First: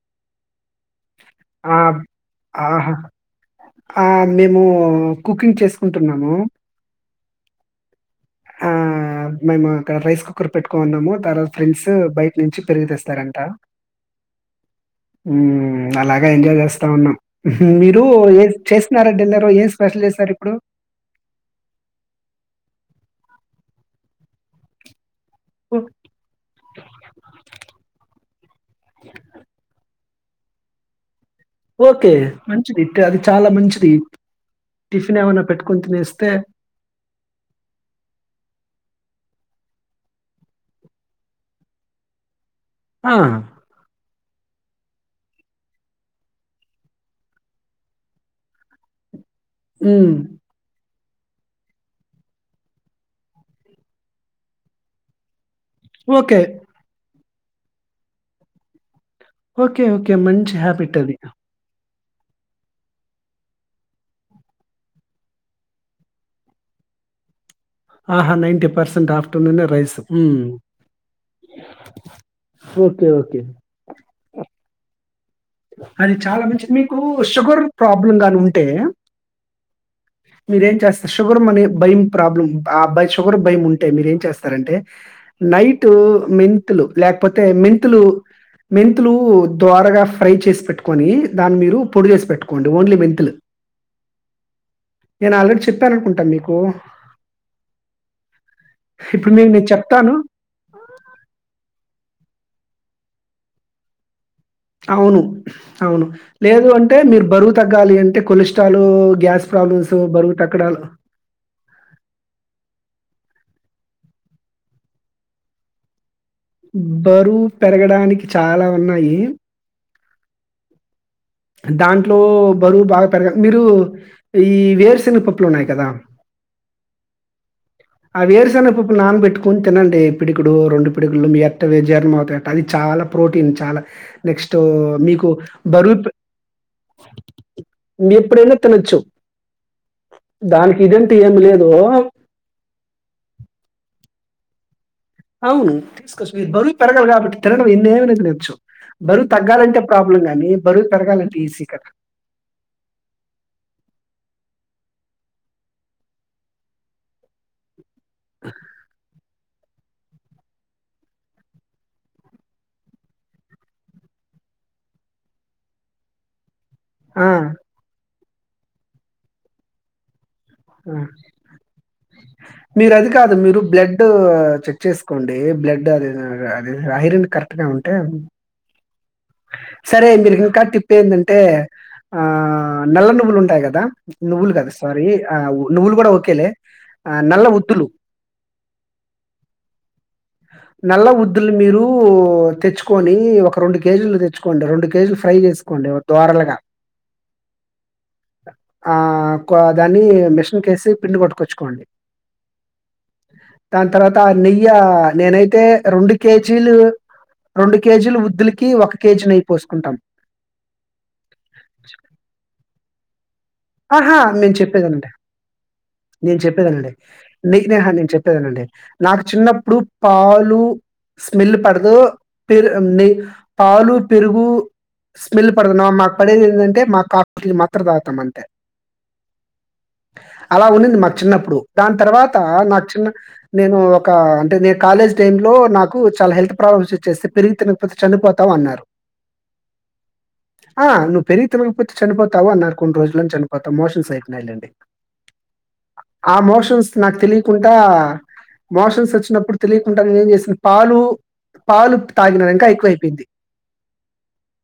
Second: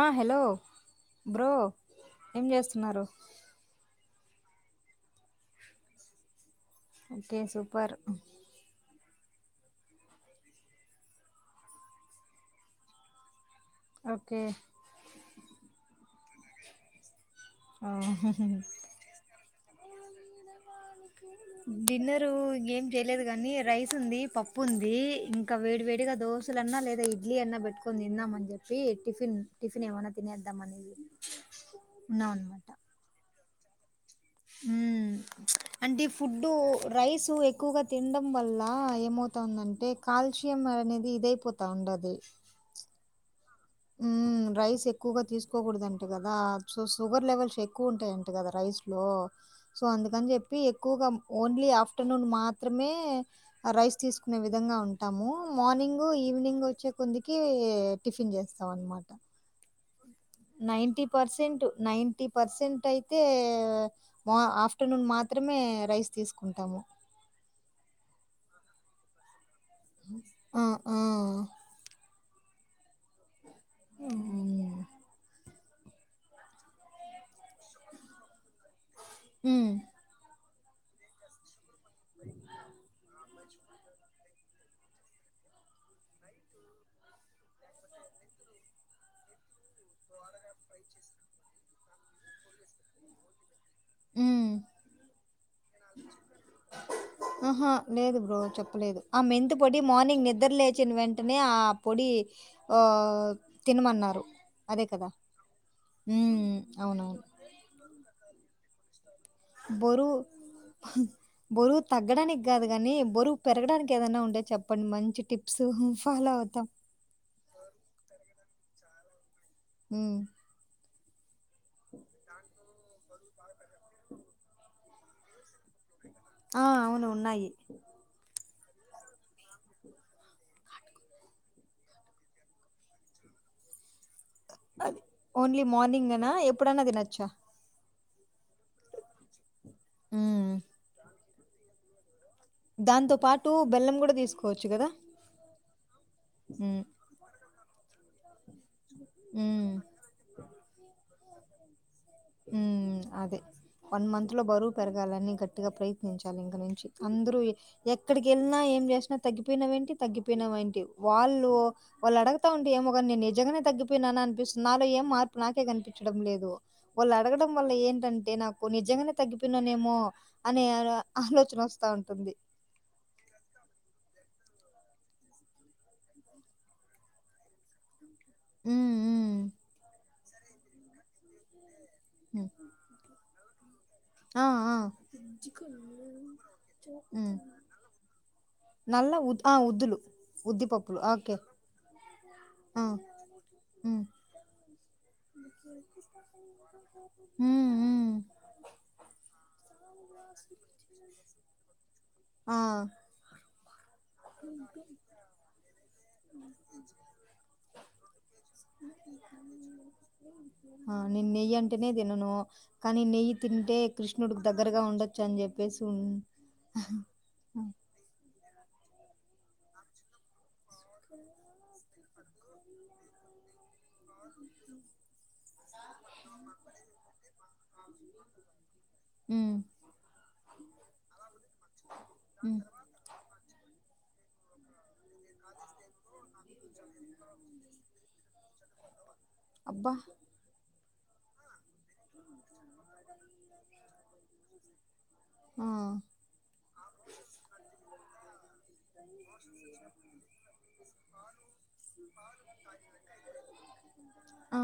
ఆ hello! Bro ఆ! ఏం ఆహా! చేస్తున్నారు? ఆ! మేము కుకింగ్ చేసుకుంటున్నాము. ఓకే సూపర్ ఆ మేము అక్కడ రైస్ కుక్కర్ పెట్టుకున్నాము తర్వాత ఫ్రెండ్స్ బయట నుంచి పెరుగు తెస్తారంట ఓకే అలా బగా ఎంజాయ్ చేస్తా ఉన్నాం. ఆ మీరు ఏ చేస్తున్నార డిన్నర్ సరి డిన్నరు ఏం చే లేదు కాని రైస్ ఉంది, పప్పు ఉంది. ఇంకా ఓ వేడి వేడిగా దోశలన్నా లేదా ఇడ్లీ అన్నా పెట్టుకొని తిన్నాం అని చెప్పి టిఫిన్ టిఫిన్ ఏమన్నా తిన అడ్ద్ద మనీవి ఓకే మంచి అది చాలా మంచిది టిఫిన్ ఏమైనా పెట్టుకొని అంటే తినేస్తే ఫుడ్డు రైస్ ఎక్కువగా తిండ ం వల్ల ఏమవుతాందంటే కాల్షియం అనేది ఇదయిపోతా ఉండది ఆ రైస్ ఎక్కువగా తీసుకోకూడద అంటే కదా సో షుగర్ లెవెల్స్ ఎక్కువ ఉంటాయంట కదా రైస్ లో సో హ్మ్. అందుకని చెప్పి కూగం ఓన్లీ ఆఫ్టర్నూన్ మాత్రమే రైస్ తీసుకునే విధంగా ఉంటాము. Morning okay. ఈవెనింగ్ వచ్చే కొద్ది కి టిఫిన్ చే స్తాం మాట కే ఓకే మంచి హ్యాబిట్ నైన్టీ అది. పర్సెంట్ నై టీ పర్సెంట్ అయితే మా ఆఫ్టర్నూన్ మాత్రమే రైస్ తీసుకుంటాము ఆహా నైన్టీ పర్సెట్ ఆఫ్ టుటునే రైస్ ఆ! ఆ! ఫు ఓకే ఓకే హ్మ్. అది చాలా మంచి మీకు షుగర్ ప్రాబ్లమ్ గా ఉంటే హు మీరేం చేస్తా షుగర్ మనే భయం ప్రాబ్లం ఆ బై షుగర్ భయం ఉంటే మీరు ఏం చేస్తారంటే నైట్ మెంతులు లేకపోతే మెంతులు మెంతులు ద్వారగా ఫ్రై చేసి పెట్టుకొని దాన్ని మీరు పొడి చేసి పెట్టుకోండి ఓన్లీ మెంతుల్. హూ చెప్పాననుకుంటా మీకు. ఆహా లేదు బ్రో చెప్పలేదు ఆ ఇప్పుడు మీకు మెంత నేను పొడి చెప్తాను మార్నింగ్ నిద్ర లేచిన వెంటనే ఆ పొడి హా తినమన్నారు అదే కదా! అవును అవును హ్మ్. లేదు అంటే అవునవును. మీరు బరువు తగ్గాలి అంటే కొలె కాళ్లు బోరువు హు బోరువు తగ్గడానికి కాదు కాని బోరు పెరగడానికి ఏదన్నా ఉండే చెప్పం మంచి టిప్స్ ఫాలో అవుతాం. బరు పెరగడానికి చాలా ఉన్నాయి హూ దాంట్లో ప్ బరువు బాగా పెర మీరు ఈ వేరుశెనపప్పులు ఉన్నాయి కదా అ అవును ఉన్నాయి. పప్పు నానబట్టుకొని తినండి, పిడుకుడు రెండు పిడుగులు ఎవి [unintelligible] జీర్ణం అవుతా ఎ అది చాలా ప్రోటీన్ చాలా నెక్స్ట్ ఉ మీకు బరువు పే ఏనా ఎప్పుడనా తినచ్చా. మీరు ఎప్పుడైనా నా తినచ్చు. హ్మ్. దాన్కి ఇదన్ టీ ఏమి లేదు. దాంతో పాటు బెల్లం కూడా తీసుకోవచ్చు గదా అవును తీసుకోవచ్చు మీ బరువు హ్మ్. పెరగల్ కాబట్టి తినడం ఎన్నైన తినోచ్చు బరువు హ్మ్. తగ్గాలంటే ప్రాబ్లం గాని బరువు పెరగాల్ పిసికా ఉ అదే వన్ మంత్ లో బరువు పెరగాలని గట్టిగా ప్రయత్నించాలి ఇంక నుంచి అందరూ ఎక్కడికి వెళ్ళినా ఏం చేసినా తగ్గి పోయినవు ఏంటి తగ్గిపోయినవు ఏంటి వాళ్ళు వాళ్ళు అడుగుతా ఉంటే ఏమో కాని నేను నిజంగానే తగ్గిపోయినానా అని అనిపిస్తుంది నాలో ఏం మార్పు నాకే కనిపించడం లేదు. వాళ్ళు ఆ! అడగడం వల్ల ఏంట ంటే నాకు నిజంగానే తగ్గిపోయిననేమో ఆ మీరు అది కాదు మీరు బ్లడ్ చెక్ చేసుకోండి బ్లడ్ అది ఏదో ఐరన్ కరెక్ట్ గా ఉంటే ఉమ్ ఉమ్ సరే మీరు ఇంకా టిప్పు ఏందంటే ఆ ఉమ్ నల్ల నువ్వులు ఉం టాయి కదా ఆ నువ్వులు కాదు ఆ సారీ ఆ నువ్వులు కూడా ఒకేలే ఆ ఉమ్ నల్ల ఉద్దులు నల్ల ఉద్ ఆ ఉద్దులు ఉద్దిపప్పులు నల్ల ఓకే ఉద్దులు మీరు ఆ తెచ్చుకొని ఒక రెండు ఉమ్ కేజీలు తెచ్చుకొని రెండు కే జీలు ఫ్రై చేసుకోండి దోరలుగా ఉమ్ ఉమ్ ఆ దాన్ని మిషన్కేసి పిండి కొట్టుకొచ్చుకోండి. ఆ దాని తర్వాత నెయ్య నేనైతే రెండు కేజీలు రెండు కేజీలు ఉద్దులకి ఒక కేజీ నెయ్యి పోసుకుంటాం. ఆ నేను నెయ్యి అంటేనే తినను కానీ నెయ్యి తింటే ఆహా కృష్ణుడి నేను దగ్గరగా చెప్పేదండి ఉండొచ్చు అని చెప్పేసి ఉన్ నేను చెప్పేది వినండి నీకు న నేహా నేను చెప్పేది వినండి. నాకు చిన్నప్పుడు పాలు స్మెల్ పడదు పేరు రు నే పాలు పెరుగు స్మెల్ పడదు మాకు పడేది ఏంటంటే మా కాఫీకి మాత్రం తాగుతాం అంతే ఉమ్ అలా ఉన్నింది మాకు చిన్నప్పుడు దాని తర్వాత ఉమ్ నాకు చిన్న నేను ఒక అంటే నే కాలేజ్ టైమ్ లో నాకు చాలా హెల్త్ ప్రాబ్లమ్స్ వచ్చేస్తే పెరిగి తినకపోతే చనిపోతావు అన్నారు అబ్బ ఆ నువ్వు పెరుగు తినకపోతే చనిపోతావు అన్నారు కొన్ని రోజుల్లోని చనిపోతావు మోషన్స్ అయితున్నాయి లెండి ఆ ఆ మోషన్స్ నాకు తెలియకుంట చేశాను పాలు, పాలు తాగినాను ఇంకా ఎక్కువైపోయింది. ఆ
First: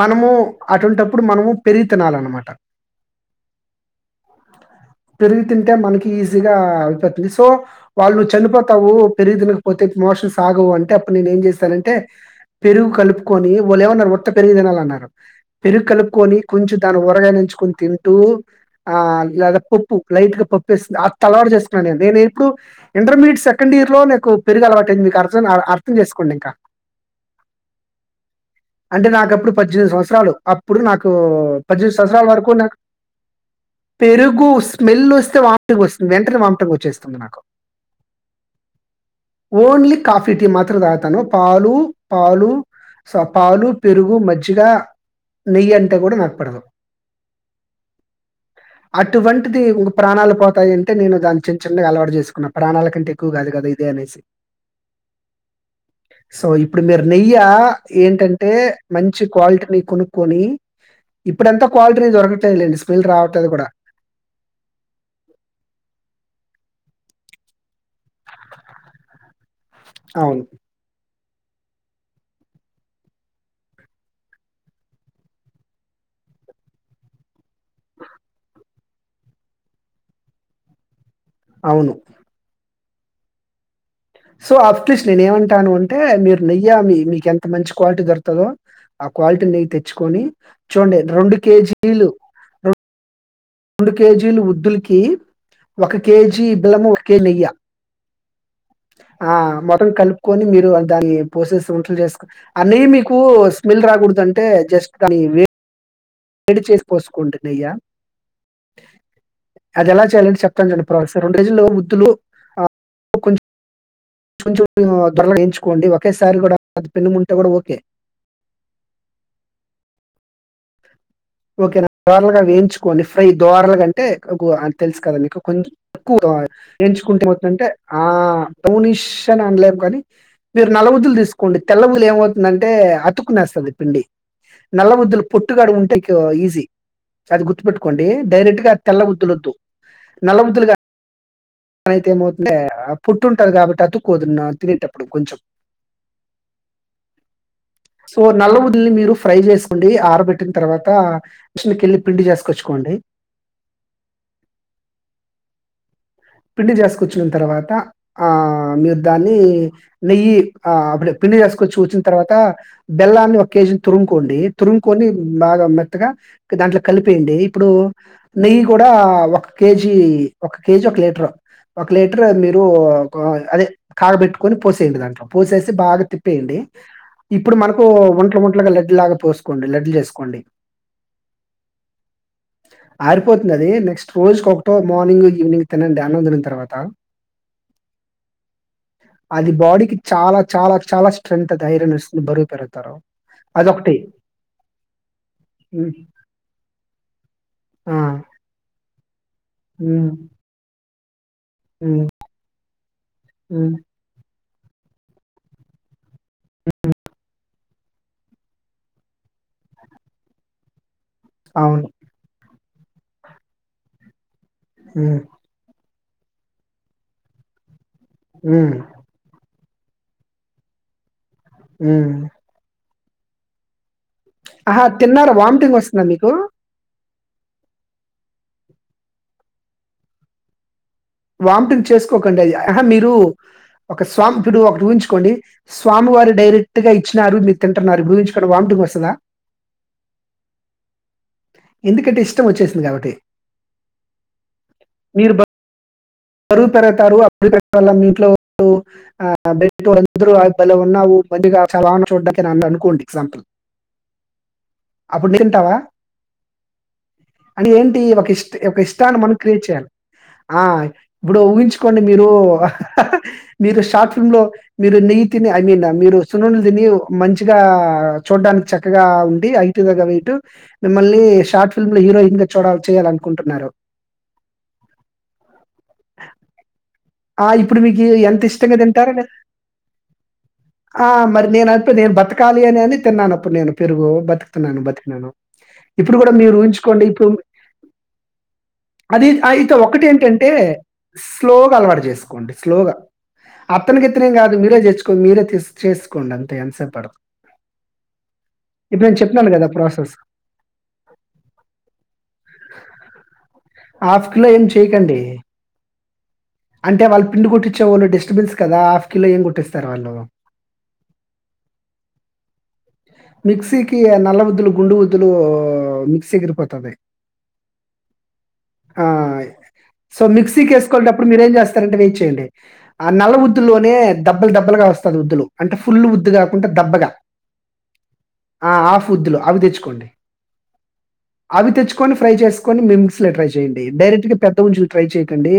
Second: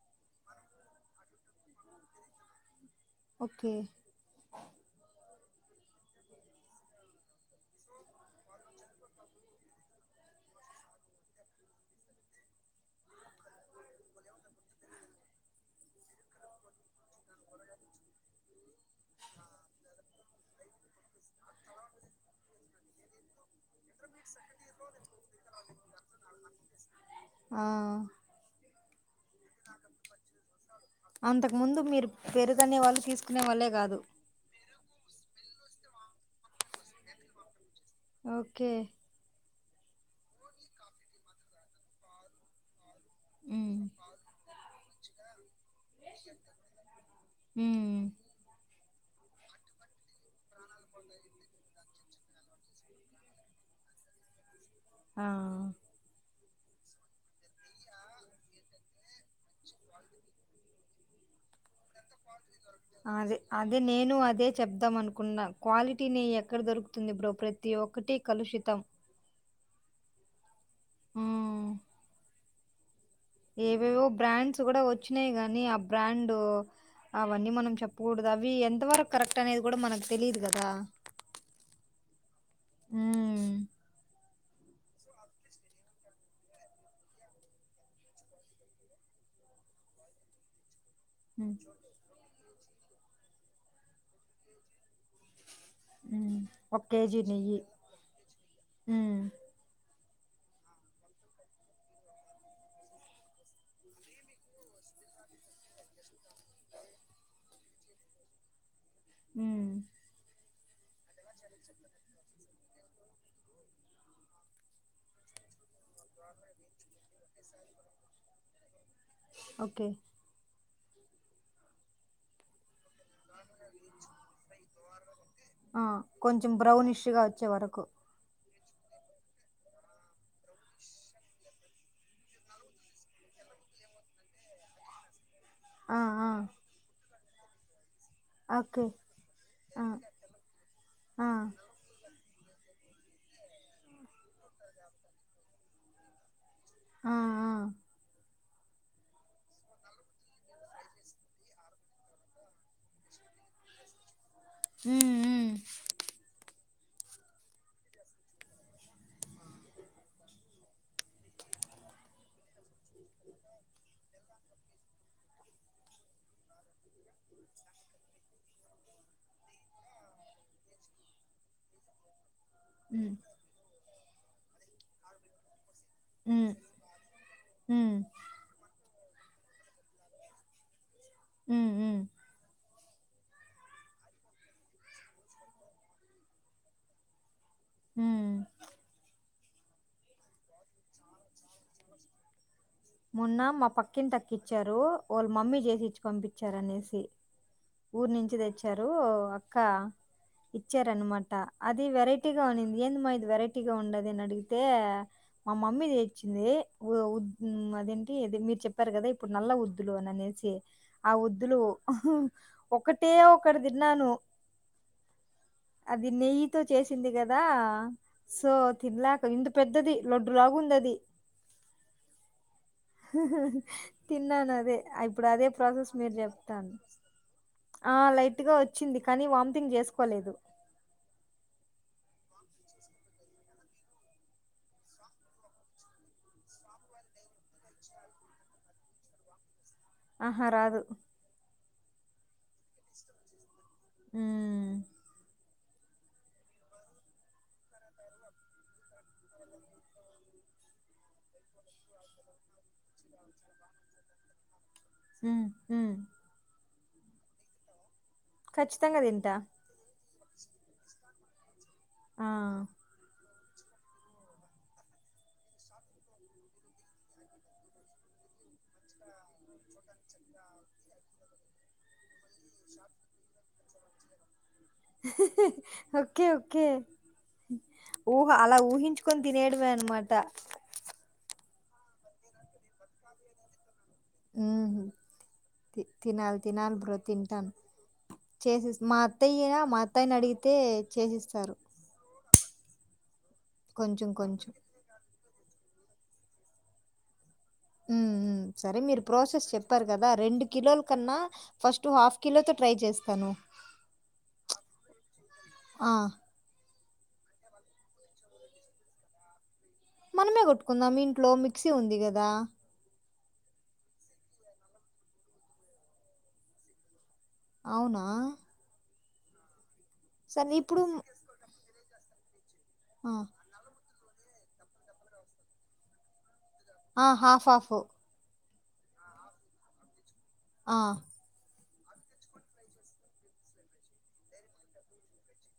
మనము అటువంటప్పుడు మనము పెరుగు తినాలన్నమాట ఓకే పెరుగు తింటే మనకి ఈజీగా అయిపోతుంది సో వాళ్ళు చనిపోతావు పెరుగు తినకపోతే మోషన్ ఆగవు అంటే అప్పుడు నేను ఏం చేస్తానంటే పెరుగు కలుపుకొని వాళ్ళు ఏమన్నారు ఉత్త పెరుగు తినాలన్నారు పెరుగు కలుపుకొని కొంచెం దాన్ని ఉరగాయ నంచుకొని తింటూ ఆ లేదా పప్పు లైట్ గా పప్పు వేసుకొని అట్లా అలవాటు చేసుకున్నా నేను ఇప్పుడు ఇంటర్మీడియట్ సే సెకండ్ ఇయర్ లో నాకు పెరుగు అలవాటయింది మీకు అ అర్థం చేసుకోండి ఇంకా ఆ అంటే నాకప్పుడు పద్దెనిమిది సంవత్సరాలు ఇప్పుడు నాకు అంతకుముందు పద్దెనిమిది మీరు సంవత్సరాల వరకు నాకు పెరుగనే వాళ్ళు తీసుకునే వాళ్ళే కాదు పెరుగు స్మెల్ వస్తే వాటక వస్తుంది వెంటనే వాట వచ్చంది చేస్తుంది నాకు ఓకే ఓన్లీ కాఫీ టీ మాత్రతాను పాలు పాలు పాలు ఉమ్ పెరుగు మజ్జిగ నెయ్యి అంట కూడా కూడా నపడదు ఉమ్ అటువంటిది ఇం ప్రాణాలు పోతాయి అంటే నేను దాన్ని చిన్న చిన్నగా అలవాటు చేసుకున్నా ప్రాణాల కంటే ఎక్కువ కాదు కదా ఇదే అనేసి ఆ సో ఇప్పుడు మీరు నెయ్య ఏంటంటే మంచి క్వాలిటీని కొనుక్కొని ఇప్పుడు ఎంత క్వాలిటీని దొరకటాలేండి అదే అదే నేను అదే చెప్దాం అనుకున్నా క్వాలిటీని ఎక్కడ దొరుకు ంది బ్రో ప్రతి ఒక్కటి కలుషితం అవును ఆ ఏవేవో బ్రాండ్స్ కూడా వచ్చినాయి గానీ ఆ బ్రాండ్ అవన్నీ మనం చెప్పకూడదు అవి ఎంతవరకు కరెక్ట్ అనేది కూడా మనకు తెలిదు కదా అవును ఉమ్ సో అట్లీస్ట్ నేను ఏమంటాను అంటే మీరు నెయ్యా మీ మీకు ఎంత మంచి క్వాలిటీ దొరుకుతందో ఆ క్వాలిటీ నెయ్యి తెచ్చుకొని చూడండి రెండు ఉమ్ కేజీలు అ రెండు కేజీలు వద్దులకి ఒక ఉమ్. కేజీ బెలము ఒక కేజీ కేేజ నెయ్య నెయ్యి ఉమ్ ఆ మొత్తం కల్పి కొని మీరు దాన్ని పోసేసి వంటలు చేసుకు అన్న మీకు స్మెల్ రాకూడదు అంటే జస్ట్ దాే ఏడి చేసి పోసుకుంటు నయ్యా ఉమ్ అదలా చాలం చెక్ చెప్తాను అండి ప్రాసెస్ రెండు రజుల్లో వద్దులు క [unintelligible] దొరగా ఎంచుకోండి ఒకేసారి కూడా పెన్నముంటే కూడా ఓకే ఓకే ఓకే నా దోరలాగా వేయించుకోండి ఫ్రై దోరలగా అంటే తెలుసు కదా మీకు కొంచం ఆ తక్కువ కొంచెం బ్రౌనిష్ గా ఎంచుకుంటే వచ్చే ఏమవుతుంది అంటే వరకు ఆ, బ్రౌనిష్ అని అనలేము కానీ మీరు నల్లవుద్దులు తీసుకోండి తెల్లవులు ఏమవుతుందంటే. అతుకునేస్తుంది పిండి నల్లవుద్దులు, పొట్టుగాడ ఉంటే ఆ ఆ అది గుర్తు పెట్టు కోండి డైరెక్ట్ గా ఓకే తెల్లఉద్దులు వద్దు ఆ నల్లవుద్దులు, ఆ అనైతే ఏమవుతుంటే పుట్టు ఉంటది. కాబట్టి అతుకోదు తినేటప్పుడు కొంచెం, ఆ ఆ సో నల్ల వువుందుళిని మీరు ఫ్రై చేసుకోండి ఆరబెట్టిన తరువాత మిషకిళ్ళి పిండి చేసుకొచ్చుకోండి, హు హు పిండి చేసుకొచ్చిన తర్వాత. ఆ మీరు దాన్ని నెయ్యి ఆ అప్పుడు పిండి చేసుకొచ్చి వచ్చిన తర్వాత బెల్లాన్ని ఒక కేజీని తురుుకోండి. తురుంగుకొని బాగా మెత్తగా దాంట్లో కలిపయండి ఇప్పుడు నెయ్యి కూడా ఒక కేజీ ఒక కేజీ ఒక లే, రు ఒక లీటర్ మీరు, ఉ ఉమ్ కో అదే కాగా పెట్టుకొని పోసేయండి దాంట్లో పోసేసి, బాగా ఉమ్ తిప్పేయాడి ఇప్పుడు మనకు ఉమ్ ఒంట్లో ఒంట్లో లడ్డు లాగా, పోసుకోండి లడ్డలు చేసుకోండి, ఉ హు అరిపోతుంది నెక్స్ట్ రోజుకి ఒకటో మార్నింగ్ ఈవినింగ్, తినండి అన్నం తిని తర్వాత, హు అది బాడీకి చాలా చాలా చాలా స్ట్రెంత్ అది ఐరన్ర్స్ బరువు పెరుగు, మొన్న మా పక్కిటి అక్క ఇచ్చారు. వాళ్ళ మమ్మీ చేసి హ్మ్. ఇచ్చి పంపించారు. అనేసి ఆ! ఊరు నుంచి తెచ్చారు, అక్క హ్మ్. ఇచ్చ టన్మాట అది హ్మ్. వెరైటీగా ఉనింది ఏంద మా ఇది వెరైటీగా హ్మ్. ఉండది అడిగి, తే మా మమ్మీ, వచ్చి ఓ వు అదేంటి మీరు చెప్పారు కదా ఇప్పుడు నల్ల వద్దులు అని అనేసి, ఆ వుద్దులు, అవును. ఒకటే ఒకటి తిన్నాను, ఊ అది నెయ్యితో చేసింది కదా, సో హ్మ్. తినలేక ఇ పెద్దది లడ్డు లాగా ఉంది అది, ఊ [unintelligible] తిన్నాను అదే ఆహా! ఇప్పుడు తిన్నారా అదే వామిటింగ్ ప్రాసెస్ వస్తుందా మీరు మీకు? చెప్తారు, ఆ లైట్గా వచ్చింది కానీ వామ్తింగ్ చేసుకోలేదు వామిటింగ్ చేసుకోకండి ఆహా మీరు ఒక స్వామి టుడు అప్పుడు ఊహించుకోండి స్వామి వారి డైరెక్ట్ గా ఇచ్చినారు మీరు తింటున్నారు ఊవించుకోండి వామిటింగ్ వస్తుందా, ఆహా రాదు ఎందుకంటే ఇష్టం వచ్చేసింది కాబట్టి హ్మ్ మీర్ బ బరువు పెరగుతారు [unintelligible] మీంట్లో [unintelligible] చూడ్డానికి అని అనుకోండి ఎగ్జాంపుల్. అప్పుడు నువ్వు మ్మ్ తింటావా? హుం అంటే ఏం ఇ ఒక ఇష్ట్ ఒక ఖచ్చితంగా ఇష్టాన్ని తింటా. మనం క్రియేట్ చేయాలి ఆ బ్బుడు ఊహించు కోండి ఆ మీరు మీరు షార్ట్ ఫిల్మ్ లో మీరు నెయ్యితిని ఐ మీన్ మీరు సున్నుండ దిని మంచిగా చూడ్డానికి చక్కగా ఉండి హైటు దగ్గ వైటు, మిమ్మల్ని షార్ట్ ఫిల్మ్ లో హీరోయిన్ గా చూడ చేయాల అనుకుంటున్నారు. ఓకే ఓకే ఆ ఇప్పుడు మీకి ఊహ ఎంత అలా ఇష్టంగా తింటారు ఊహించుకొని మీరు తినేయడమే అన్నమాట. ఆ మరి నేను అనిపిది బతకాలి అని అని తిన్నాను అప్పుడు నేను పెరుగు బతుకుతున్నాను హుహు బతికినాను, తి ఇప్పుడు కూడా తినాలి మీరు తినాలి బ్రో ఊంచుకోండి ఇప్పుడు తింటాను. చేసిస్ మా అది అత్తయ్య ఐతే మా ఒక్కటి అత్తయ్యని ఏంటంటే అడిగితే చేసిస్తారు స్లోగా అలవాటై. సుకోండి స్లో గా అత్తని కొంచెం గిత్తని కొంచెం. కాదు మీరే చేచ్చుకో మీరే థిస్ చేసుకోండి అంతే ఎంత సేపు పడ ఊ ఊ సరే మీరు ప్రాసెస్ చెప్పినాను చెప్పారు కదా ప్రాసెస్ రెండు కిలోల కన్నా ఫస్ట్ హాఫ్ కిలోతో ట్రై చేస్తాను హాఫ్ కిలో ఏం చేయకండి ఆ అంటే వాళ్ళు పిండి కొట్టిచ్చేవాళ్ళు డస్టబెన్స్ కదా హాఫ్ కిలో ఏం కొట్టిస్ మనమే కొట్టుకుందాం ఇంట్లో మిక్సీ ఉంది కదా మిక్సీ కి నల్ల ఉద్దులు గుండు ఉద్దులు మిక్సి ఎగిరి పోతాది అవునా ఆ య్ సో సరే మిక్సీ ఇప్పుడు కేసుకొనేటప్పుడు మీరేం చేస్తారంటే నేను టేండి ఆ నల్ల ఉద్దుల్లోనే డబ్బలు దబ్బలుగా వస్తాది ఉద్దులు అంటే ఫుల్ ఉద్దు గా ఆ హాఫాఫ్ ఆ హాఫ్ ఉద్దులు అవి తెచ్చుకోండి ఆ అవి తెచ్చుకొని ఫ్రై చేసుకోని మీ మిక్సీ లో ట్రై చేయండి డైరెక్ట్ గా పెద్ద ఉంచులు ట్రై చేయకండి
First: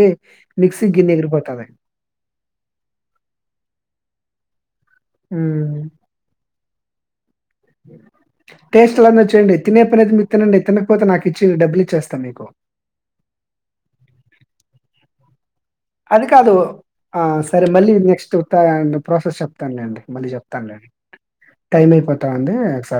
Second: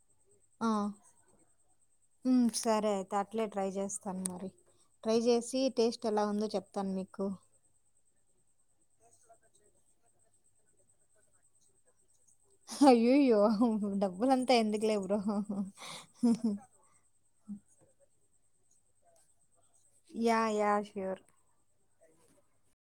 ఆ మిక్సీ గిన్నె ఎగిరిపోతుంది మ్మ్ సరే అయితే అట్లే ట్రై చేస్తాను మరి ట్రై చేసి హ్మ్. టేస్ట్ ఎలా ఉందో చెప్తాను మీ కు టేస్ట్ లందరు చేయండి తినే ప్రత్ మీరు తినండి తినకపోతే నాకు ఇచ్చియండి డబ్బులు ఇచ్చేస్తా మీకు అయ్యయ్యో అవు డబ్బులు అంతా ఎందుకులే బ్రో అది కాదు ఆ సరే మళ్ళీ నెక్స్ట్ ం ప్రాసెస్ చెప్ప చెప్తానులేండి మళ్ళీ యా యా చెప్తానులేండి ష్యూర్ టైమ్ అయిపోతావుంది సర్